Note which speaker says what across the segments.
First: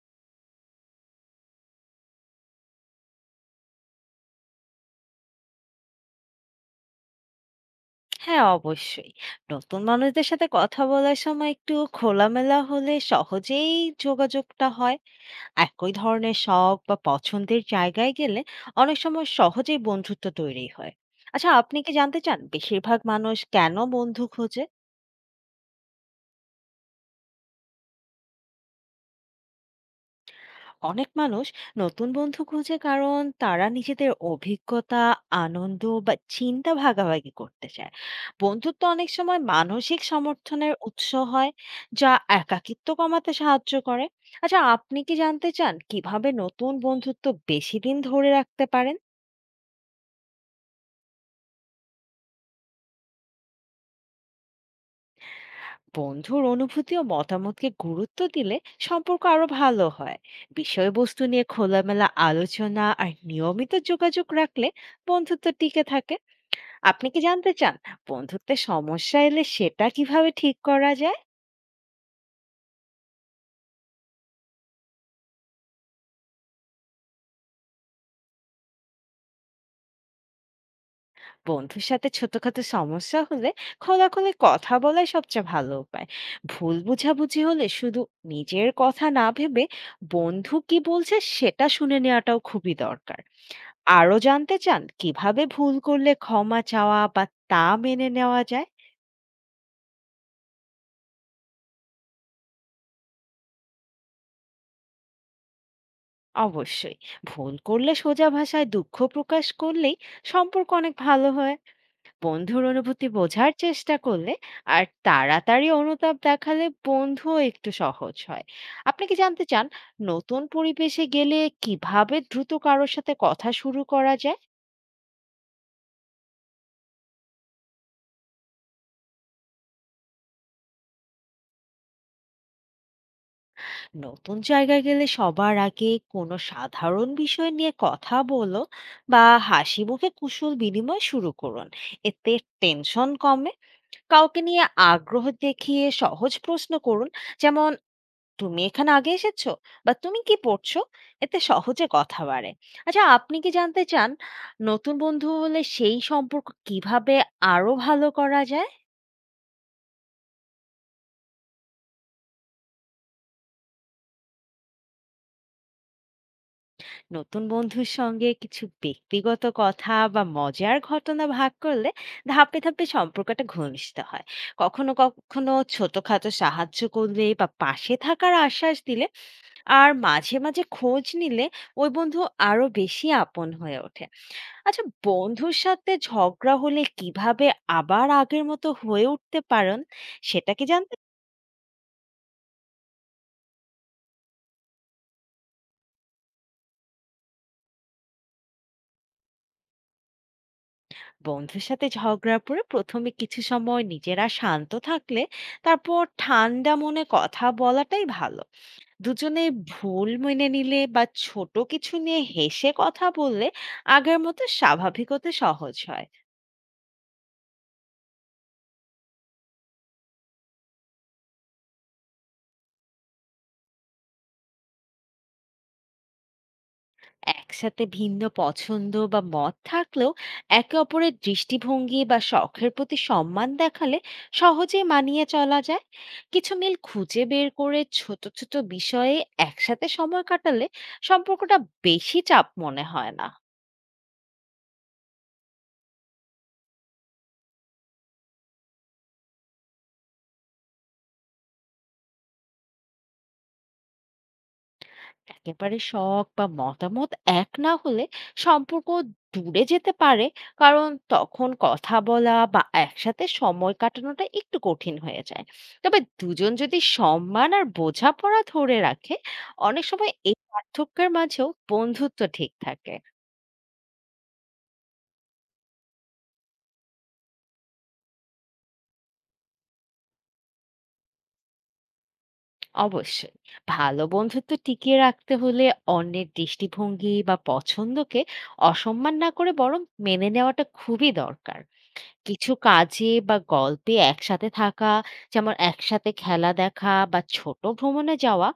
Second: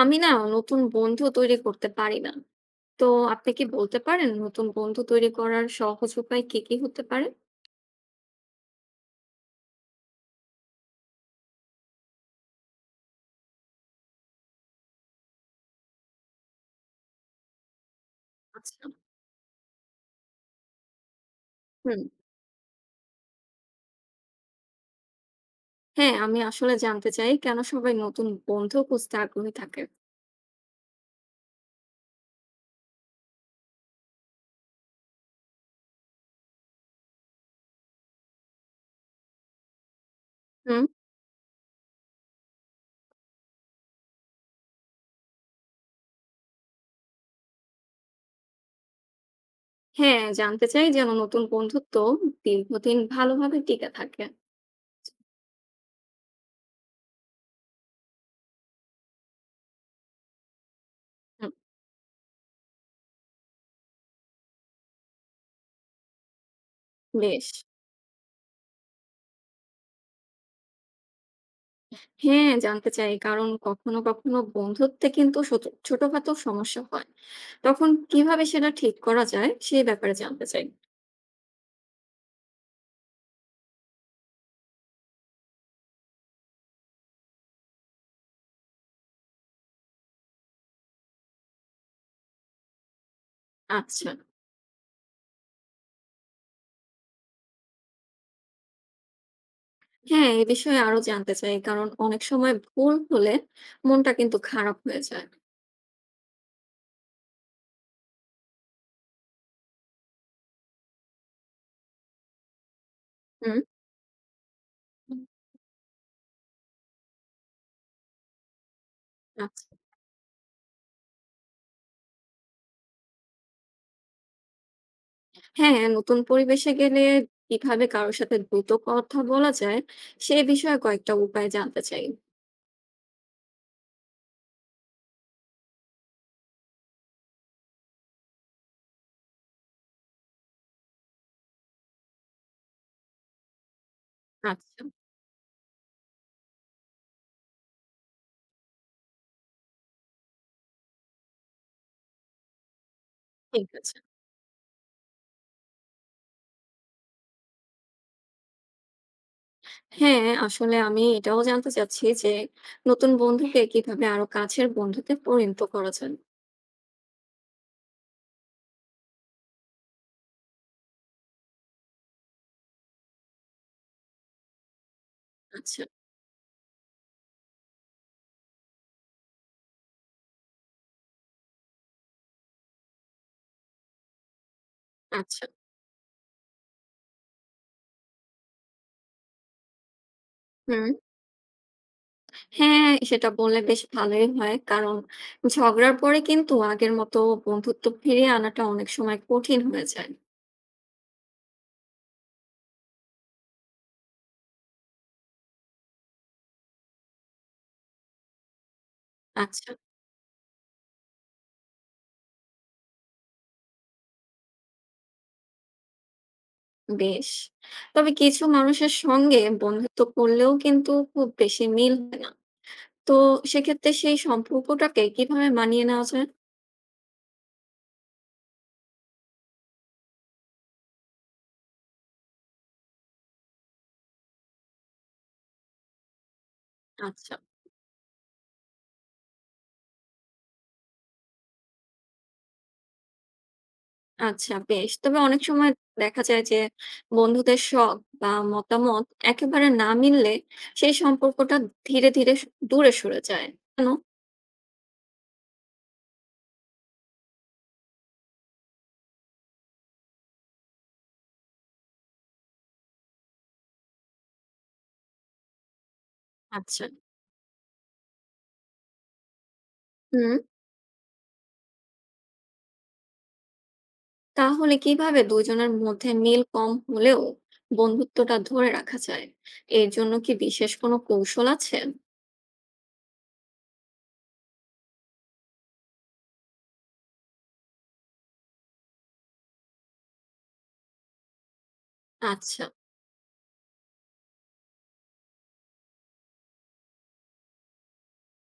Speaker 1: আমি নতুন বন্ধু তৈরি করতে পারি না। তো আপনি কি বলতে পারেন নতুন বন্ধু তৈরি করার সহজ উপায় কি হতে পারে?
Speaker 2: হ্যাঁ, অবশ্যই। নতুন মানুষদের সাথে কথা বলার সময় একটু খোলামেলা হলে সহজেই যোগাযোগটা হয়। একই ধরনের শখ বা পছন্দের জায়গায় গেলে
Speaker 1: আচ্ছা।
Speaker 2: অনেক সময় সহজেই বন্ধুত্ব তৈরি হয়। আচ্ছা, আপনি কি
Speaker 1: হুম।
Speaker 2: জানতে চান বেশিরভাগ মানুষ কেন বন্ধু খোঁজে?
Speaker 1: হ্যাঁ, আমি আসলে জানতে চাই কেন সবাই নতুন বন্ধু খুঁজতে আগ্রহী থাকে?
Speaker 2: অনেক মানুষ নতুন বন্ধু খুঁজে কারণ তারা নিজেদের অভিজ্ঞতা আনন্দ বা চিন্তা ভাগাভাগি করতে চায়। বন্ধুত্ব অনেক সময় মানসিক সমর্থনের
Speaker 1: হুম।
Speaker 2: উৎস হয়, যা একাকিত্ব কমাতে সাহায্য করে। আচ্ছা, আপনি কি জানতে চান কিভাবে নতুন বন্ধুত্ব বেশি দিন ধরে রাখতে পারেন?
Speaker 1: হ্যাঁ, জানতে চাই যেন নতুন বন্ধুত্ব দীর্ঘদিন ভালোভাবে টিকে থাকে।
Speaker 2: বন্ধুর অনুভূতি ও মতামতকে গুরুত্ব দিলে সম্পর্ক আরো ভালো হয়। বিষয়বস্তু নিয়ে
Speaker 1: হুম।
Speaker 2: খোলামেলা আলোচনা আর নিয়মিত যোগাযোগ রাখলে বন্ধুত্ব টিকে থাকে। আপনি কি
Speaker 1: বেশ।
Speaker 2: জানতে চান বন্ধুত্বের সমস্যা এলে সেটা কিভাবে ঠিক করা যায়?
Speaker 1: হ্যাঁ, জানতে চাই কারণ কখনো, কখনো বন্ধুত্বে কিন্তু ছোটখাটো সমস্যা হয়। তখন কিভাবে সেটা ঠিক করা যায় সেই ব্যাপারে জানতে চাই।
Speaker 2: বন্ধুর সাথে ছোটখাটো সমস্যা হলে খোলাখুলি কথা বলাই সবচেয়ে ভালো উপায়। ভুল বোঝাবুঝি হলে শুধু নিজের কথা না ভেবে বন্ধু কি বলছে সেটা শুনে নেওয়াটাও খুবই দরকার।
Speaker 1: আচ্ছা।
Speaker 2: আরো জানতে চান কিভাবে ভুল করলে ক্ষমা চাওয়া বা তা মেনে নেওয়া যায়?
Speaker 1: হ্যাঁ, এ বিষয়ে আরো জানতে চাই। কারণ অনেক সময় ভুল হলে মনটা কিন্তু খারাপ হয়ে যায়।
Speaker 2: অবশ্যই, ভুল করলে সোজা ভাষায় দুঃখ প্রকাশ করলেই সম্পর্ক অনেক ভালো হয়। বন্ধুর অনুভূতি বোঝার
Speaker 1: হুম।
Speaker 2: চেষ্টা করলে আর
Speaker 1: হুম।
Speaker 2: তাড়াতাড়ি অনুতাপ দেখালে বন্ধুও একটু সহজ হয়। আপনি কি জানতে
Speaker 1: আচ্ছা।
Speaker 2: চান নতুন পরিবেশে গেলে কিভাবে দ্রুত কারোর সাথে কথা শুরু করা যায়?
Speaker 1: হ্যাঁ, নতুন পরিবেশে গেলে কিভাবে কারো সাথে দ্রুত কথা বলা যায়, সে বিষয়ে কয়েকটা উপায় জানতে চাই।
Speaker 2: নতুন জায়গায় গেলে সবার আগে কোনো সাধারণ বিষয় নিয়ে কথা বলো বা হাসি মুখে কুশল বিনিময় শুরু করুন। এতে টেনশন কমে। কাউকে নিয়ে
Speaker 1: আচ্ছা,
Speaker 2: আগ্রহ দেখিয়ে সহজ প্রশ্ন করুন, যেমন, তুমি এখানে আগে এসেছো বা তুমি কি পড়ছো। এতে সহজে কথা বাড়ে। আচ্ছা, আপনি কি
Speaker 1: ঠিক
Speaker 2: জানতে
Speaker 1: আছে।
Speaker 2: চান নতুন বন্ধু হলে সেই সম্পর্ক কিভাবে আরো ভালো করা যায়?
Speaker 1: হ্যাঁ, আসলে আমি এটাও জানতে চাচ্ছি যে নতুন বন্ধুকে কিভাবে আরো কাছের বন্ধুতে পরিণত করা যায়?
Speaker 2: নতুন বন্ধুর সঙ্গে কিছু ব্যক্তিগত কথা বা মজার ঘটনা ভাগ করলে ধাপে ধাপে সম্পর্কটা ঘনিষ্ঠ হয়। কখনো কখনো
Speaker 1: আচ্ছা,
Speaker 2: ছোটখাটো সাহায্য করলে বা পাশে থাকার আশ্বাস দিলে আর মাঝে মাঝে খোঁজ নিলে ওই বন্ধু আরো বেশি আপন হয়ে ওঠে। আচ্ছা,
Speaker 1: আচ্ছা।
Speaker 2: বন্ধুর সাথে ঝগড়া হলে কিভাবে আবার আগের মতো হয়ে উঠতে পারেন সেটা কি
Speaker 1: হুম।
Speaker 2: জানতে?
Speaker 1: হ্যাঁ, সেটা বললে বেশ ভালোই হয়। কারণ ঝগড়ার পরে কিন্তু আগের মতো বন্ধুত্ব ফিরিয়ে আনাটা অনেক সময় কঠিন হয়ে যায়।
Speaker 2: বন্ধুর সাথে ঝগড়ার পরে প্রথমে কিছু সময় নিজেরা শান্ত থাকলে তারপর ঠান্ডা মনে কথা বলাটাই ভালো। দুজনে
Speaker 1: আচ্ছা,
Speaker 2: ভুল মেনে নিলে বা ছোট কিছু নিয়ে হেসে কথা বললে আগের মতো স্বাভাবিক হতে সহজ হয়।
Speaker 1: বেশ। তবে কিছু মানুষের সঙ্গে বন্ধুত্ব করলেও কিন্তু খুব বেশি মিল হয় না। তো সেক্ষেত্রে সেই সম্পর্কটাকে কিভাবে মানিয়ে নেওয়া যায়?
Speaker 2: একসাথে ভিন্ন পছন্দ বা মত থাকলেও একে অপরের দৃষ্টিভঙ্গি বা শখের প্রতি সম্মান দেখালে সহজে মানিয়ে চলা যায়। কিছু মিল খুঁজে
Speaker 1: আচ্ছা,
Speaker 2: বের করে ছোট ছোট বিষয়ে একসাথে সময় কাটালে সম্পর্কটা বেশি চাপ মনে হয় না।
Speaker 1: আচ্ছা বেশ। তবে অনেক সময় দেখা যায় যে বন্ধুদের শখ বা মতামত একেবারে না মিললে সেই সম্পর্কটা ধীরে, ধীরে দূরে সরে যায়। কেন?
Speaker 2: একেবারে শখ বা মতামত এক না হলে সম্পর্ক দূরে যেতে পারে, কারণ তখন কথা বলা বা একসাথে সময় কাটানোটা একটু কঠিন হয়ে যায়। তবে দুজন যদি
Speaker 1: আচ্ছা।
Speaker 2: সম্মান আর বোঝাপড়া ধরে রাখে, অনেক সময়
Speaker 1: হুম।
Speaker 2: এই পার্থক্যের মাঝেও বন্ধুত্ব ঠিক থাকে।
Speaker 1: তাহলে কিভাবে দুইজনের মধ্যে মিল কম হলেও বন্ধুত্বটা ধরে রাখা যায়, এর জন্য কি বিশেষ কোনো কৌশল আছে?
Speaker 2: অবশ্যই, ভালো বন্ধুত্ব টিকিয়ে রাখতে হলে অন্যের দৃষ্টিভঙ্গি বা পছন্দকে অসম্মান না করে বরং মেনে নেওয়াটা খুবই দরকার। কিছু
Speaker 1: আচ্ছা।
Speaker 2: কাজে বা গল্পে একসাথে থাকা, যেমন একসাথে খেলা দেখা বা ছোট ভ্রমণে যাওয়া,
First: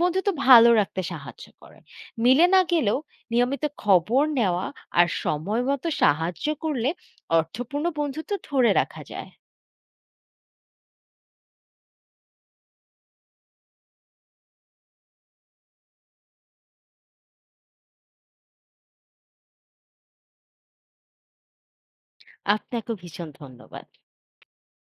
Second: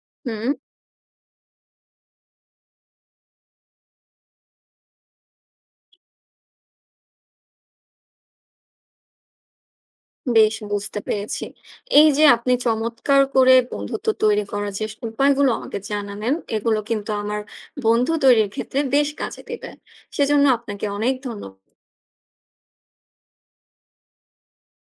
Speaker 2: বন্ধুত্ব
Speaker 1: হুম।
Speaker 2: ভালো রাখতে সাহায্য করে। মিলে না গেলেও নিয়মিত খবর নেওয়া আর সময় মতো সাহায্য করলে অর্থপূর্ণ বন্ধুত্ব ধরে রাখা যায়।
Speaker 1: বেশ, বুঝতে পেরেছি। এই যে আপনি চমৎকার করে বন্ধুত্ব তৈরি করার যে উপায়গুলো আমাকে জানালেন, এগুলো কিন্তু আমার বন্ধু তৈরির ক্ষেত্রে বেশ কাজে দেবে। সেজন্য আপনাকে অনেক ধন্যবাদ।
Speaker 2: আপনাকেও ভীষণ ধন্যবাদ।